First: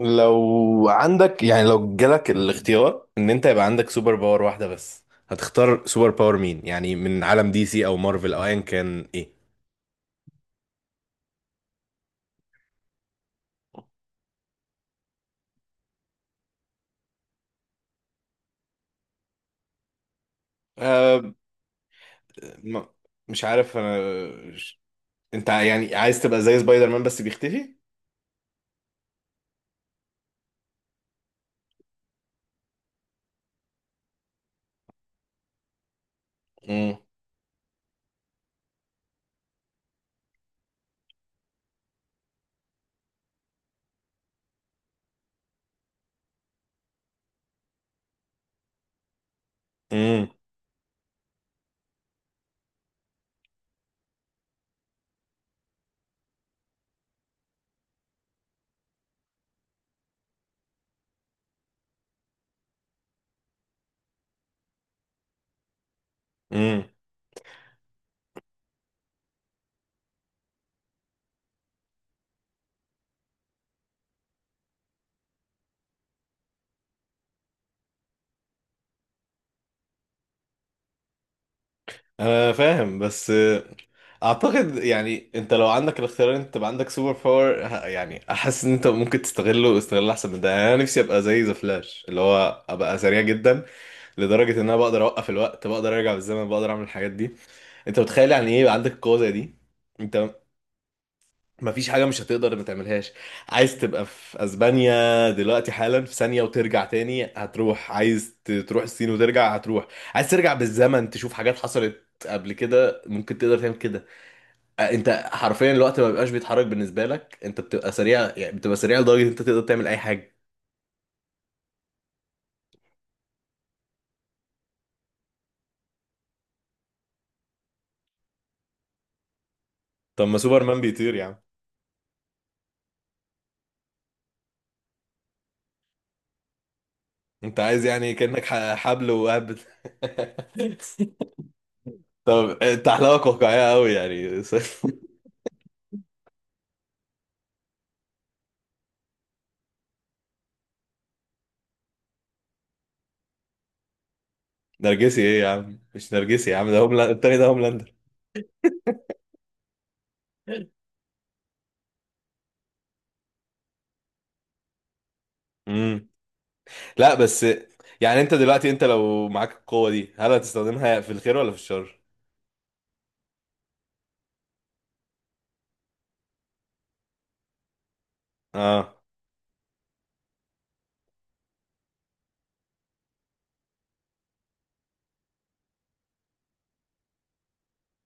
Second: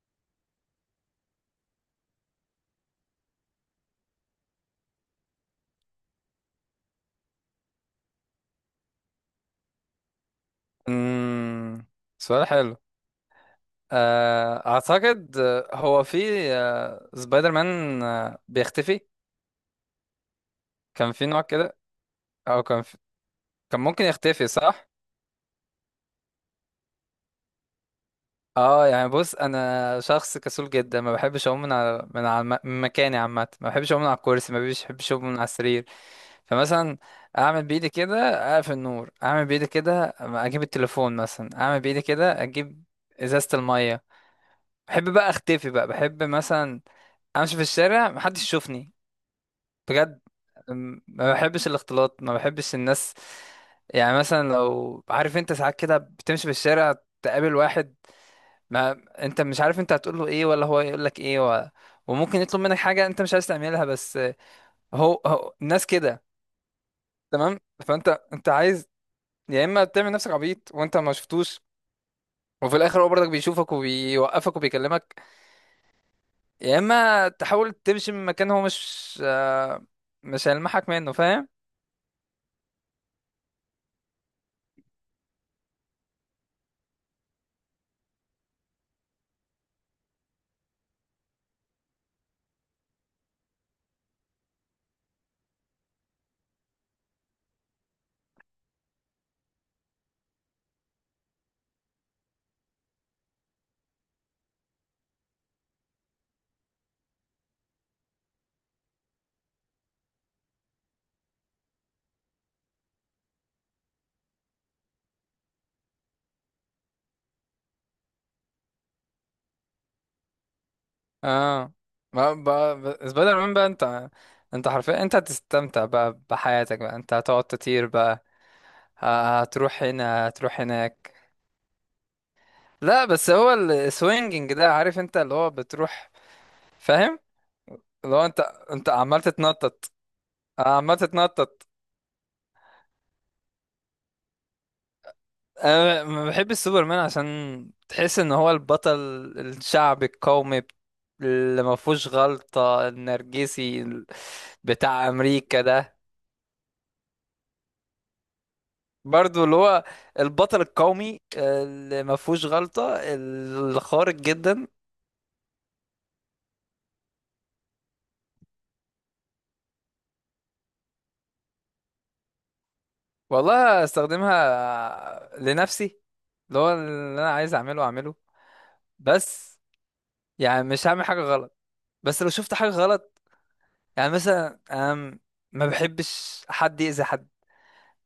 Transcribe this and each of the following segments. لو عندك، يعني لو جالك الاختيار ان انت يبقى عندك سوبر باور واحدة بس، هتختار سوبر باور مين؟ يعني من عالم دي سي او مارفل او ايا كان؟ ايه؟ امم سؤال حلو. اعتقد هو في سبايدر مان بيختفي. كان في أه. نوع كده، او كان ما- في... مش عارف كان انا. ممكن يختفي، صح؟ انت يعني عايز تبقى زي سبايدر مان بس بيختفي؟ اه، يعني بص، انا شخص كسول جدا، ما بحبش اقوم من مكاني عامه. ما بحبش اقوم من على الكرسي، ما بحبش اقوم من على السرير. مم. فمثلا اعمل بايدي كده اقفل النور، اعمل بايدي كده اجيب التليفون مثلا، اعمل بايدي كده اجيب ازازه الميه. بحب بقى اختفي بقى، بحب مثلا امشي في الشارع محدش يشوفني، بجد. امم، ما بحبش الاختلاط، ما بحبش الناس. يعني مثلا، لو عارف انت، ساعات كده بتمشي في الشارع تقابل واحد، ما انت مش عارف انت هتقول له ايه ولا هو يقول لك ايه، و... وممكن يطلب منك حاجة انت مش عايز تعملها. بس هو الناس كده، امم. تمام. فانت انت عايز، يا اما تعمل نفسك عبيط وانت ما شفتوش وفي الاخر هو برضك بيشوفك وبيوقفك وبيكلمك، يا اما تحاول تمشي من مكان هو مش هيلمحك منه، فاهم. انا فاهم، بس اعتقد يعني انت لو عندك الاختيار إن انت تبقى عندك سوبر باور، يعني احس ان انت ممكن تستغله استغلال احسن من ده. يعني انا نفسي ابقى زي ذا فلاش، اللي هو ابقى سريع جدا لدرجه ان انا بقدر اوقف الوقت، بقدر ارجع بالزمن، بقدر اعمل الحاجات دي. انت متخيل يعني ايه يبقى عندك القوه زي دي؟ انت مفيش حاجه مش هتقدر ما تعملهاش. عايز تبقى في اسبانيا دلوقتي حالا؟ في ثانيه وترجع تاني. هتروح، عايز تروح الصين وترجع؟ هتروح. عايز ترجع بالزمن تشوف حاجات حصلت قبل كده؟ ممكن تقدر تعمل كده. انت حرفيا الوقت ما بيبقاش بيتحرك بالنسبه لك. انت بتبقى سريع، يعني بتبقى سريع لدرجه ان انت تقدر تعمل اي حاجه. اه، ما بقى سبايدر مان بقى انت، انت حرفيا انت هتستمتع بقى بحياتك بقى، انت هتقعد تطير بقى، هتروح طب هنا ما هتروح سوبرمان هناك. بيطير يا عم. لا، بس هو السوينجينج ده، عارف انت، اللي هو بتروح، فاهم. انت عايز يعني اللي هو انت، كانك حبل عمال وقاعد تتنطط، عمال بت- تتنطط. طب، انت احلامك واقعية قوي يعني. انا ما بحبش سوبرمان، عشان تحس ان هو البطل الشعبي القومي اللي ما فيهوش غلطة، النرجسي بتاع نرجسي ايه يا امريكا عم؟ ده. مش نرجسي يا عم، ده هوملاند التاني، ده هوملاندر. برضو اللي هو البطل القومي اللي ما فيهوش غلطة، الخارق جدا. امم. لا، بس يعني انت دلوقتي، انت لو معاك القوة دي، هل هتستخدمها في الخير ولا في الشر؟ والله استخدمها لنفسي، اللي هو اللي انا عايز اعمله اعمله اه. بس. يعني مش هعمل حاجة غلط، بس لو شفت حاجة غلط، يعني مثلا انا ما بحبش حد يأذي حد.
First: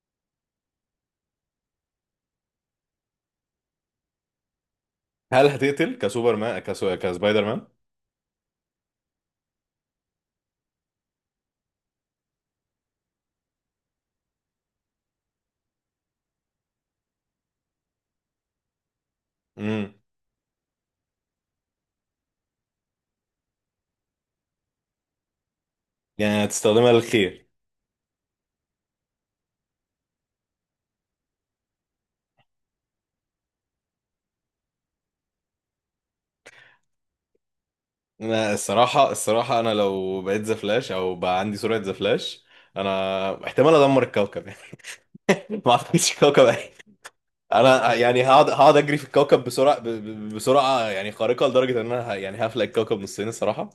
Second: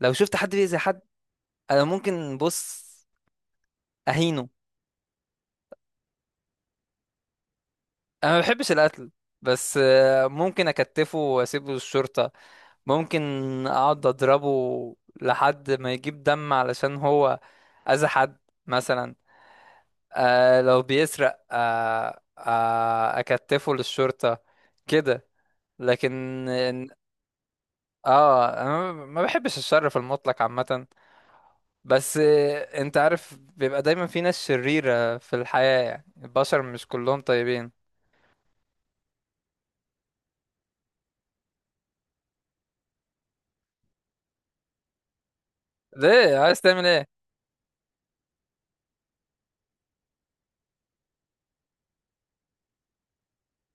لو شفت حد بيأذي حد، انا ممكن، بص، اهينه. هل هتقتل كسوبر مان، كسبايدر مان؟ انا ما بحبش القتل، بس ممكن اكتفه واسيبه للشرطة. ممكن اقعد اضربه لحد ما يجيب دم، علشان هو اذى حد مثلا. امم. لو بيسرق اكتفه للشرطة، كده. يعني لكن هتستخدمها إن- للخير. اه انا ما بحبش الشر في المطلق عامة، بس انت عارف بيبقى دايما في ناس شريرة في الحياة، يعني البشر مش كلهم طيبين. انا الصراحة، الصراحة انا لو بقيت ذا فلاش او بقى عندي سرعة ذا فلاش، انا احتمال ادمر الكوكب. يعني ما اعتقدش ليه الكوكب. عايز تعمل انا يعني هقعد اجري في الكوكب بسرعه يعني خارقه لدرجه ان انا يعني هفلق الكوكب نصين، الصراحه.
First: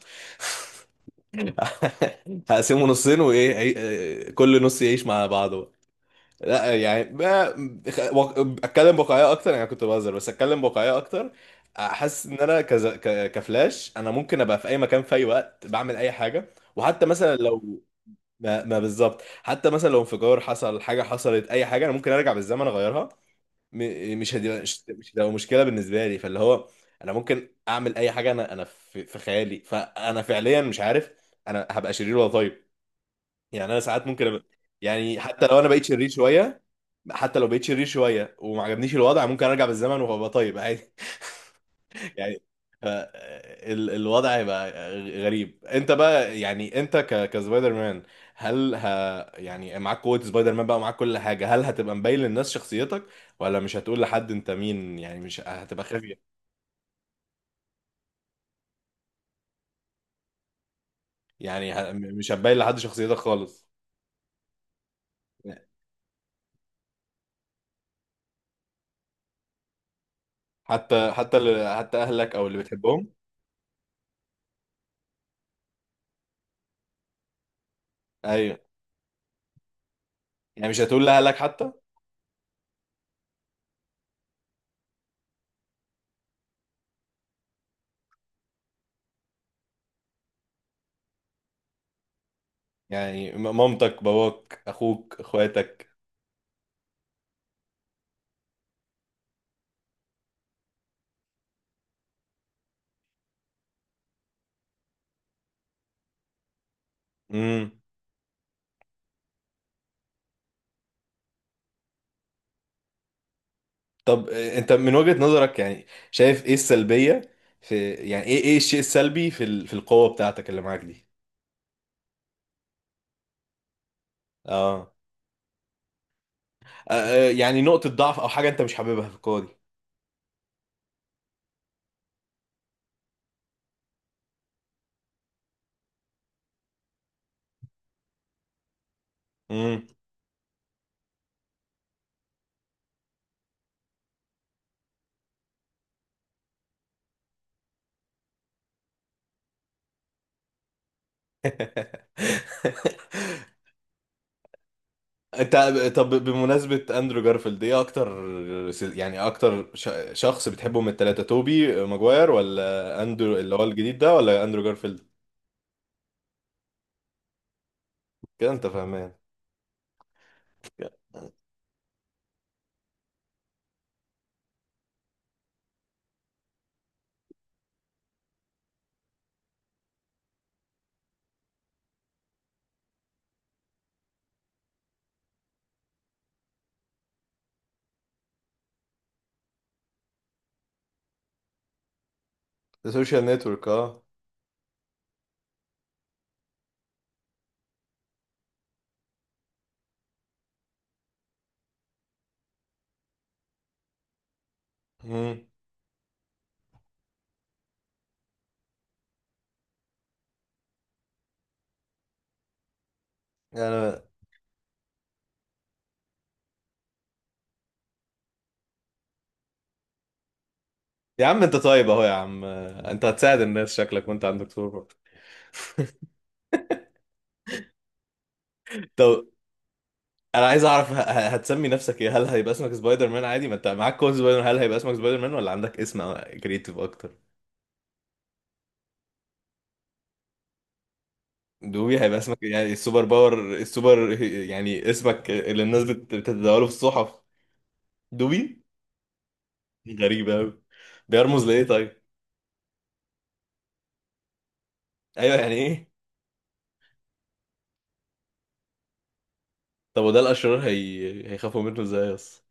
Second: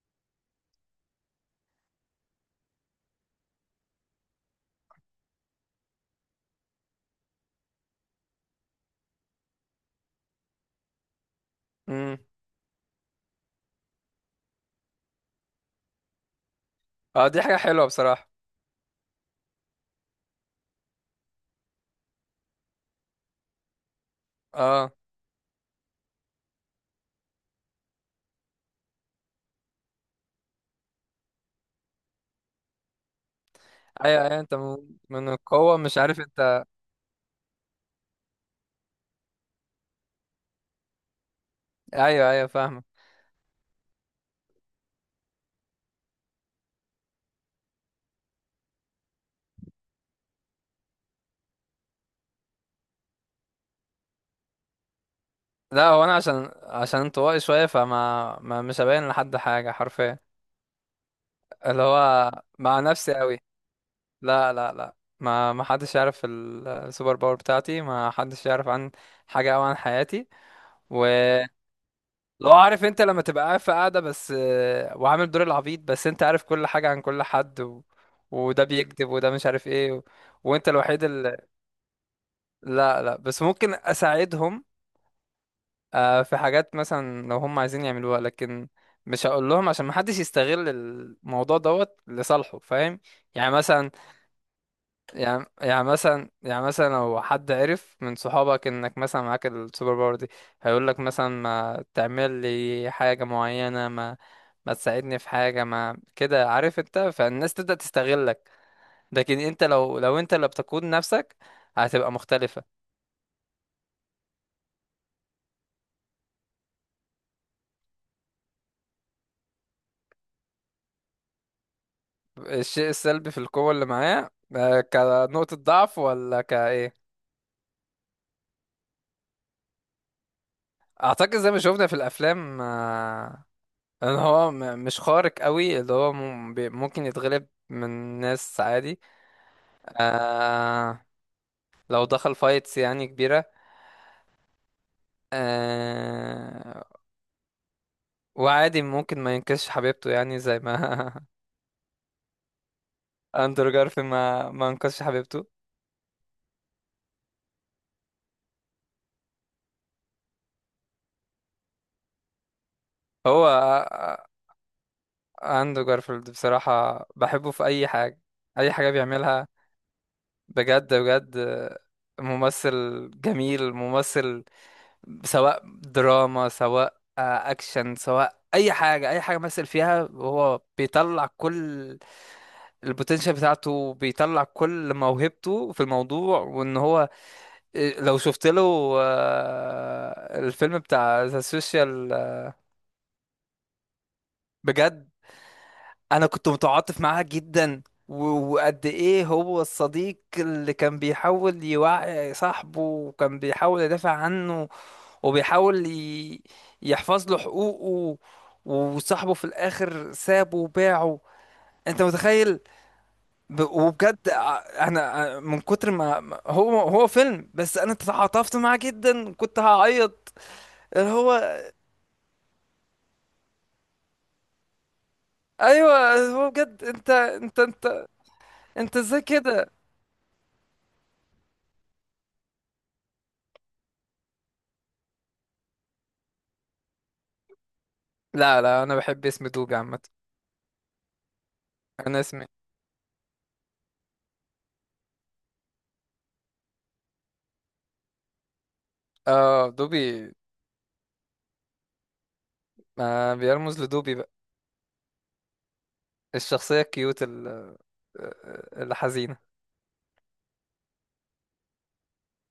هقسمه نصين، وايه كل نص يعيش مع بعضه بقى. لا. اتكلم بواقعيه اكتر، يعني كنت بهزر، بس اتكلم بواقعيه اكتر. ايه؟ احس ان انا كفلاش، انا ممكن ابقى في اي مكان في اي وقت، بعمل اي حاجه. وحتى اه، مثلا دي حاجة لو حلوة بصراحة. ما بالظبط، حتى مثلا لو انفجار حصل، حاجه حصلت، اي حاجه، انا ممكن ارجع بالزمن اغيرها. م- مش هتبقى مش اه مش هتبقى مشكله بالنسبه لي، فاللي هو انا ممكن اعمل اي حاجه. انا في خيالي. فانا فعليا مش عارف انا هبقى شرير ولا طيب. يعني انا ساعات ايوه ممكن ايوه، أبقى، انت من يعني من حتى لو انا القوة بقيت مش شرير عارف شويه، انت. حتى لو بقيت شرير شويه وما عجبنيش الوضع، ممكن ارجع بالزمن وابقى طيب عادي. ايوه يعني ايوه فاهمة. ف- الوضع هيبقى غريب. انت بقى، يعني انت كسبايدر مان، هل يعني معاك قوة سبايدر مان بقى، ومعاك كل حاجة، هل هتبقى مبين للناس شخصيتك، ولا مش هتقول لحد انت مين؟ يعني مش هتبقى لا هو انا، خافية. عشان انطوائي شوية، فما ما مش هبين لحد حاجة حرفيا، يعني اللي مش هو هتبين لحد مع نفسي شخصيتك قوي. خالص؟ لا لا لا، ما حدش يعرف السوبر باور بتاعتي، ما حدش يعرف عن حاجة او عن حياتي. حتى حتى ولو، ال- حتى اهلك او اللي عارف انت، بتحبهم؟ لما تبقى قاعد في قاعدة بس وعامل دور العبيط، بس انت عارف كل حاجة عن كل حد، و... ايوه. وده بيكذب وده مش عارف ايه، و... يعني وانت مش الوحيد. هتقول لاهلك حتى؟ لا لا، بس ممكن اساعدهم. في حاجات مثلا لو هم عايزين يعملوها، لكن مش هقول لهم عشان محدش يستغل الموضوع دوت لصالحه، فاهم. يعني يعني مثلا، مامتك، باباك، اخوك، اخواتك؟ لو حد عرف من صحابك انك مثلا معاك السوبر باور دي، هيقول لك مثلا ما تعمل لي حاجة معينة، ما ما تساعدني في حاجة، ما كده، عارف انت، فالناس امم. تبدأ تستغلك. لكن انت، لو انت اللي بتقود نفسك، هتبقى مختلفة. طب، انت من وجهة نظرك يعني شايف ايه السلبية في، يعني، ايه الشيء السلبي في في القوة بتاعتك اللي معاك دي؟ الشيء السلبي في القوة اللي معاه، اه. كنقطة ضعف ولا كايه. يعني نقطة ضعف او حاجة انت مش حاببها في القوة دي؟ اعتقد زي ما شفنا في الافلام، ان هو مش خارق قوي، اللي هو ممكن يتغلب من ناس عادي. امم. آه، لو دخل فايتس يعني كبيرة، آه، وعادي ممكن ما ينقذش حبيبته، يعني زي ما اندرو جارفيلد ما انقذش حبيبته. انت، طب بمناسبة اندرو جارفيلد، ايه اكتر يعني اكتر شخص بتحبه من التلاتة؟ توبي ماجواير، ولا اندرو هو اللي هو الجديد ده، ولا اندرو جارفيلد؟ اندرو جارفيلد بصراحة بحبه في اي حاجة، كده انت اي حاجة فاهمان. بيعملها، بجد بجد. ممثل جميل، ممثل، سواء دراما، سواء اكشن، سواء اي حاجه، اي حاجه مثل فيها هو بيطلع كل البوتنشال بتاعته، بيطلع كل موهبته في الموضوع. وان هو لو شفت له الفيلم بتاع ذا سوشيال، ده سوشيال نتورك، اه. بجد، انا كنت متعاطف معاه جدا. وقد ايه هو الصديق اللي كان بيحاول يوعي صاحبه، وكان بيحاول يدافع عنه، امم. وبيحاول يحفظ له حقوقه، وصاحبه في الاخر سابه وباعه، انت متخيل. ب- انا وبجد ع- انا ع- من كتر ما هو، فيلم بس انا تعاطفت معاه جدا، كنت هعيط. اللي يا عم انت هو طيب اهو يا عم، انت هتساعد الناس شكلك، وانت عندك سوبر. ايوه، هو بجد، انت ازاي طب كده. انا عايز اعرف هتسمي نفسك ايه؟ هل هيبقى اسمك سبايدر مان عادي ما انت معاك كود سبايدر مان؟ هل هيبقى اسمك سبايدر مان، ولا عندك اسم كريتيف اكتر؟ لا لا، انا بحب اسم دوج عامه. دوبي هيبقى انا اسمك؟ اسمي يعني السوبر باور، السوبر، يعني اسمك اللي الناس بتتداوله في الصحف. دوبي. اه دوبي. غريبة قوي. بيرمز لايه طيب؟ ما بيرمز لدوبي بقى، ايوه، يعني ايه؟ الشخصية الكيوت الحزينة. طب وده الاشرار هيخافوا منه ازاي اصلا؟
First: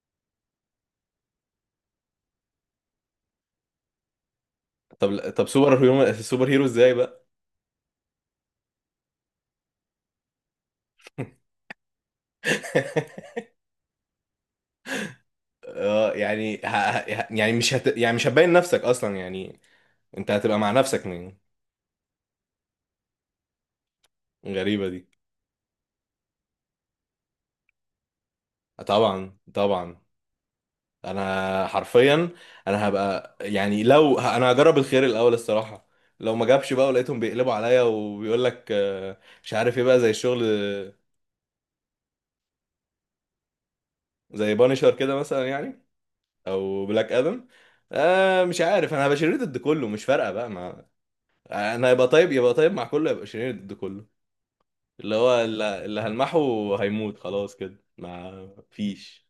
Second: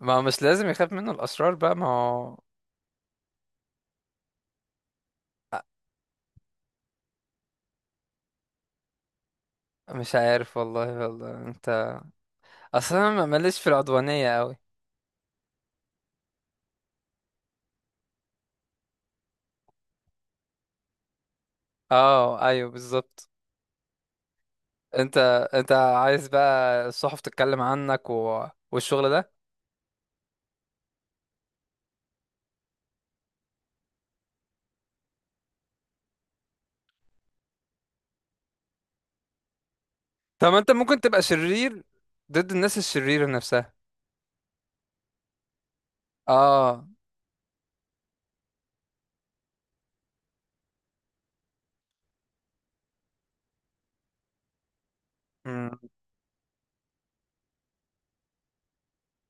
ما مش لازم يخاف منه الأشرار بقى، ما هو. طب، طب، آه، سوبر هيرو سوبر هيرو ازاي بقى؟ مش عارف والله، والله انت، اصلا أنا ماليش في العدوانية قوي. اه، يعني يعني مش هت... يعني مش هتبين نفسك اصلا يعني؟ انت هتبقى مع نفسك من. اه ايوه بالظبط. غريبة دي. انت انت عايز بقى الصحف تتكلم عنك و... والشغل ده. طبعا، طبعا. انا حرفيا، انا هبقى يعني لو انا هجرب الخير الاول الصراحة. لو ما جابش بقى ولقيتهم بيقلبوا عليا وبيقول لك مش عارف ايه بقى زي الشغل طب ما انت آه، ممكن تبقى شرير ضد الناس الشريرة نفسها. زي بانشر كده مثلا يعني، اه. او بلاك ادم. مش عارف، انا هبقى شرير ضد كله، مش فارقة بقى ما. انا يبقى طيب مع كله، يبقى شرير ضد كله. اللي هو اللي امم. اللي هلمحه هيموت خلاص كده، ما فيش.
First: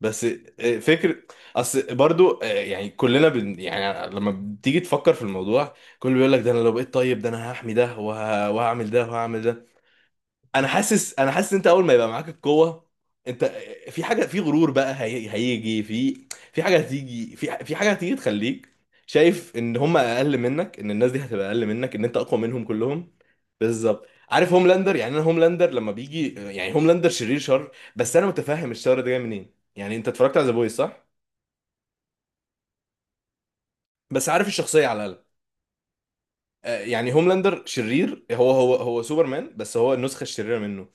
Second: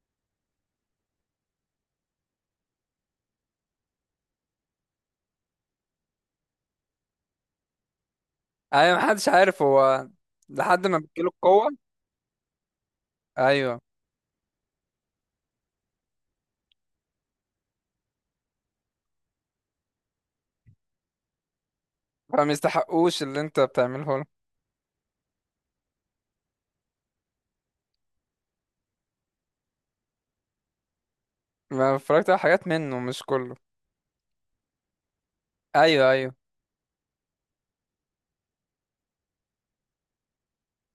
بس فكرة. اصل برضو، يعني كلنا يعني لما بتيجي تفكر في الموضوع، كله بيقول لك ده انا لو بقيت طيب ده انا هحمي ده وهعمل ايوه، ده محدش وهعمل عارف ده. هو، انا لحد ما حاسس بتجيله انا حاسس ان انت القوة. اول ما يبقى معاك القوه، انت ايوه، في حاجه، في غرور بقى هيجي في، في حاجه هتيجي، في حاجه هتيجي تخليك شايف ان هم اقل منك، ان الناس دي هتبقى اقل منك، ان انت اقوى فما منهم كلهم. يستحقوش اللي انت بالظبط. بتعمله له. عارف هوملاندر؟ يعني انا هوملاندر لما بيجي، يعني هوملاندر شرير شر، بس انا متفهم الشر ده جاي منين. يعني انت اتفرجت على ذا بويز؟ صح. ما اتفرجت على حاجات منه، مش كله. بس عارف الشخصيه على الاقل. ايوه ايوه. يعني هوملاندر شرير. هو هو سوبرمان، بس هو النسخه الشريره منه.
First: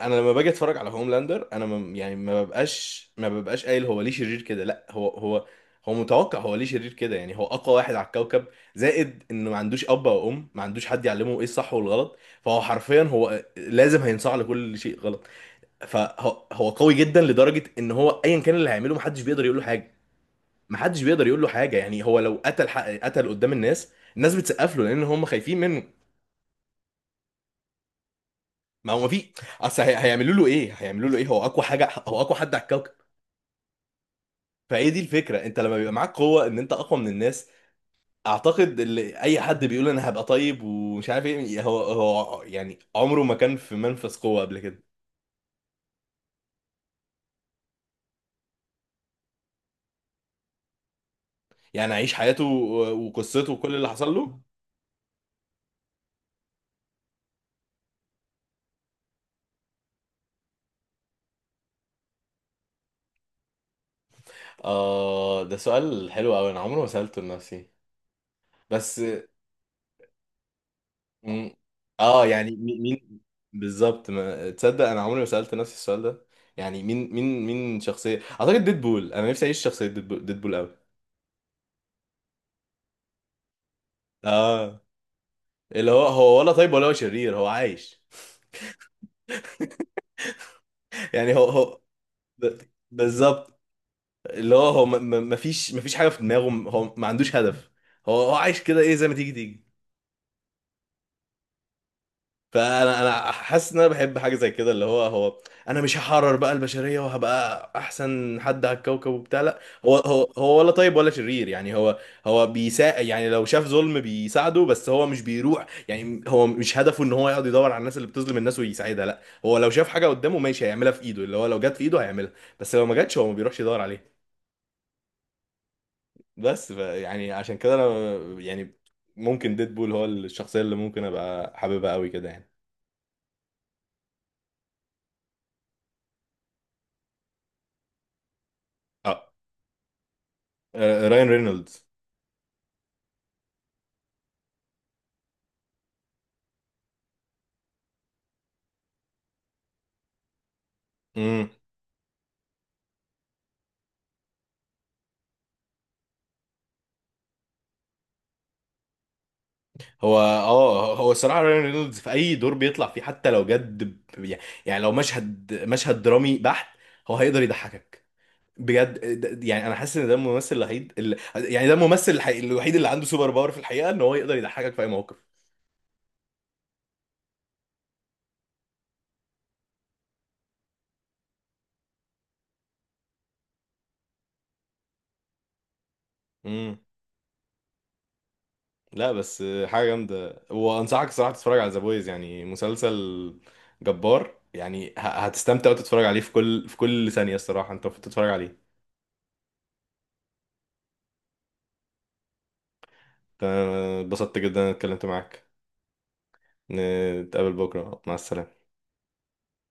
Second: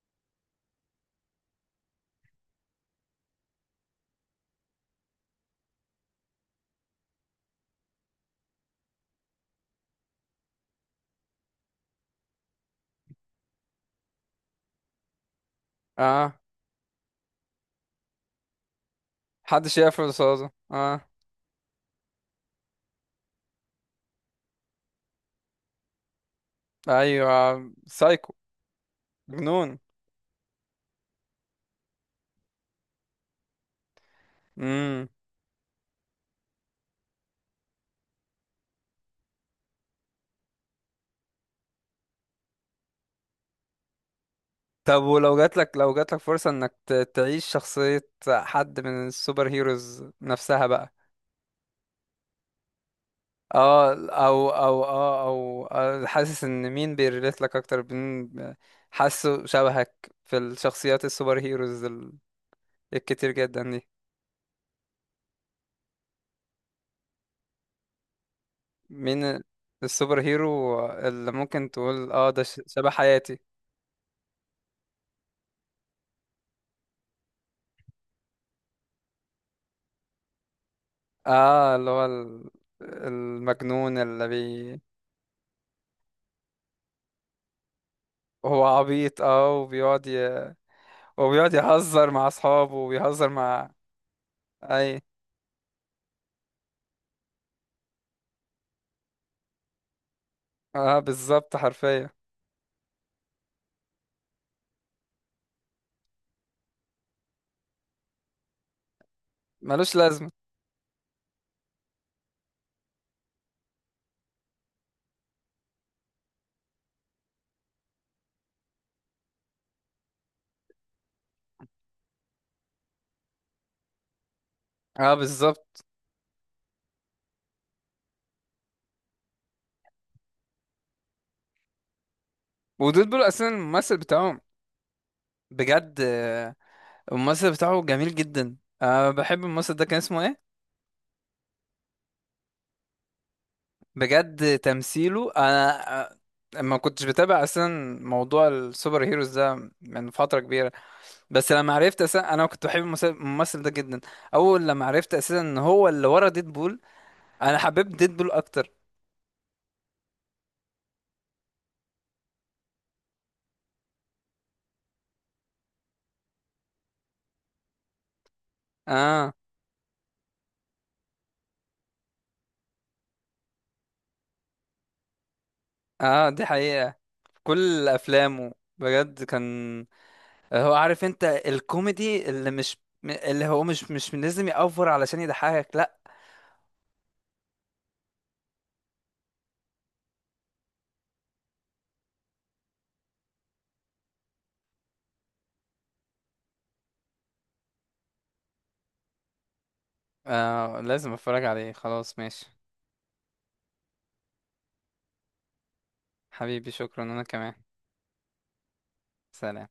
انا لما باجي اتفرج على هوملاندر، انا ما يعني ما ببقاش قايل هو ليه شرير كده. لا، هو. هو متوقع. هو ليه شرير كده؟ يعني هو اقوى واحد على الكوكب. زائد انه ما عندوش اب او ام، ما عندوش حد يعلمه ايه الصح والغلط، فهو حرفيا هو لازم هينصاع لكل شيء غلط. اه، فهو قوي جدا لدرجة ان هو ايا كان اللي هيعمله، محدش بيقدر يقول له حد حاجة. شاف رصاصة، اه. محدش بيقدر يقول له حاجة. يعني هو لو قتل حق قتل قدام الناس، الناس بتسقف له لان هم خايفين منه. ايوه، سايكو. ما هو ما في. جنون. اصل هيعملوا له ايه؟ هيعملوا له ايه؟ هو اقوى حاجة، هو اقوى حد على الكوكب. فايه دي امم. الفكره، انت لما بيبقى معاك قوه، ان انت اقوى من الناس. اعتقد اللي اي حد بيقول انا هبقى طيب ومش عارف ايه، هو يعني عمره ما كان في منفذ قوه قبل كده. طب ولو جاتلك، لو جاتلك فرصة انك تعيش شخصية حد من السوبر هيروز نفسها بقى. يعني عيش حياته وقصته وكل اللي اه، حصل له. او او اه او آه، حاسس ان مين بيريليت لك اكتر؟ مين حاسه شبهك في الشخصيات السوبر هيروز الكتير جدا دي؟ اه، ده سؤال حلو قوي، انا عمري ما سالته لنفسي. بس مين السوبر هيرو اللي م- ممكن تقول اه اه ده يعني شبه مين حياتي؟ بالظبط؟ ما تصدق انا عمري ما سالت نفسي السؤال ده. يعني مين، مين شخصيه؟ اعتقد ديدبول. انا نفسي اعيش شخصيه ديدبول. ديدبول قوي. اه، اللي هو المجنون اللي بي. اه، اللي هو ولا طيب ولا هو شرير، هو عايش. هو عبيط، اه، يعني هو وبيقعد هو يهزر مع ب- اصحابه، وبيهزر بالظبط. مع. اللي هو اي. ما فيش حاجه في دماغه. هو ما عندوش هدف. هو عايش كده، ايه زي ما تيجي تيجي. اه بالظبط، حرفيا. فانا حاسس ان انا بحب حاجه زي كده. اللي هو. انا مش هحرر بقى البشريه وهبقى احسن حد على الكوكب وبتاع، لا. ملوش هو لازمة. هو هو ولا طيب ولا شرير، يعني. هو هو بيساعد، يعني لو شاف ظلم بيساعده، بس هو مش بيروح. يعني هو مش هدفه ان هو يقعد يدور على الناس اللي بتظلم الناس ويساعدها. لا، هو لو شاف حاجه قدامه ماشي هيعملها في ايده، اللي هو لو جت في ايده هيعملها. بس لو ما جاتش هو ما بيروحش يدور عليها. اه بالظبط. بس يعني عشان كده انا يعني ممكن ديدبول هو الشخصيه اللي ممكن ابقى حاببها قوي كده، يعني. ودول بول اساسا الممثل بتاعهم، بجد. الممثل بتاعه جميل جدا. اه، بحب الممثل ده، كان اسمه ايه؟ رايان رينولدز. بجد تمثيله. انا ما كنتش بتابع اصلا موضوع السوبر هيروز ده من فتره كبيره، امم. بس لما عرفت اساسا انا كنت بحب الممثل ده جدا. اول لما عرفت اساسا ان هو اللي ورا ديدبول، انا حبيت ديدبول اكتر. هو الصراحه رايان رينولدز في اي دور بيطلع فيه، حتى لو جد يعني، لو مشهد مشهد درامي بحت، هو هيقدر يضحكك، بجد. اه. يعني انا حاسس ان ده الممثل الوحيد اللي، يعني ده الممثل الوحيد اللي عنده سوبر باور في الحقيقه، ان هو يقدر يضحكك في اي موقف. اه، دي حقيقه، في كل افلامه، بجد. كان هو، عارف انت، الكوميدي اللي هو مش لازم يأفور علشان يضحكك، لا. امم. لا بس حاجة جامدة، وأنصحك الصراحة تتفرج على ذا بويز. يعني مسلسل جبار، يعني هتستمتع وتتفرج عليه في كل، في كل ثانية الصراحة. أنت المفروض تتفرج عليه. لازم اتفرج عليه، خلاص ماشي. أنا اتبسطت جدا إن أنا اتكلمت معاك. حبيبي شكرا، انا نتقابل كمان. بكرة. مع السلامة. سلام.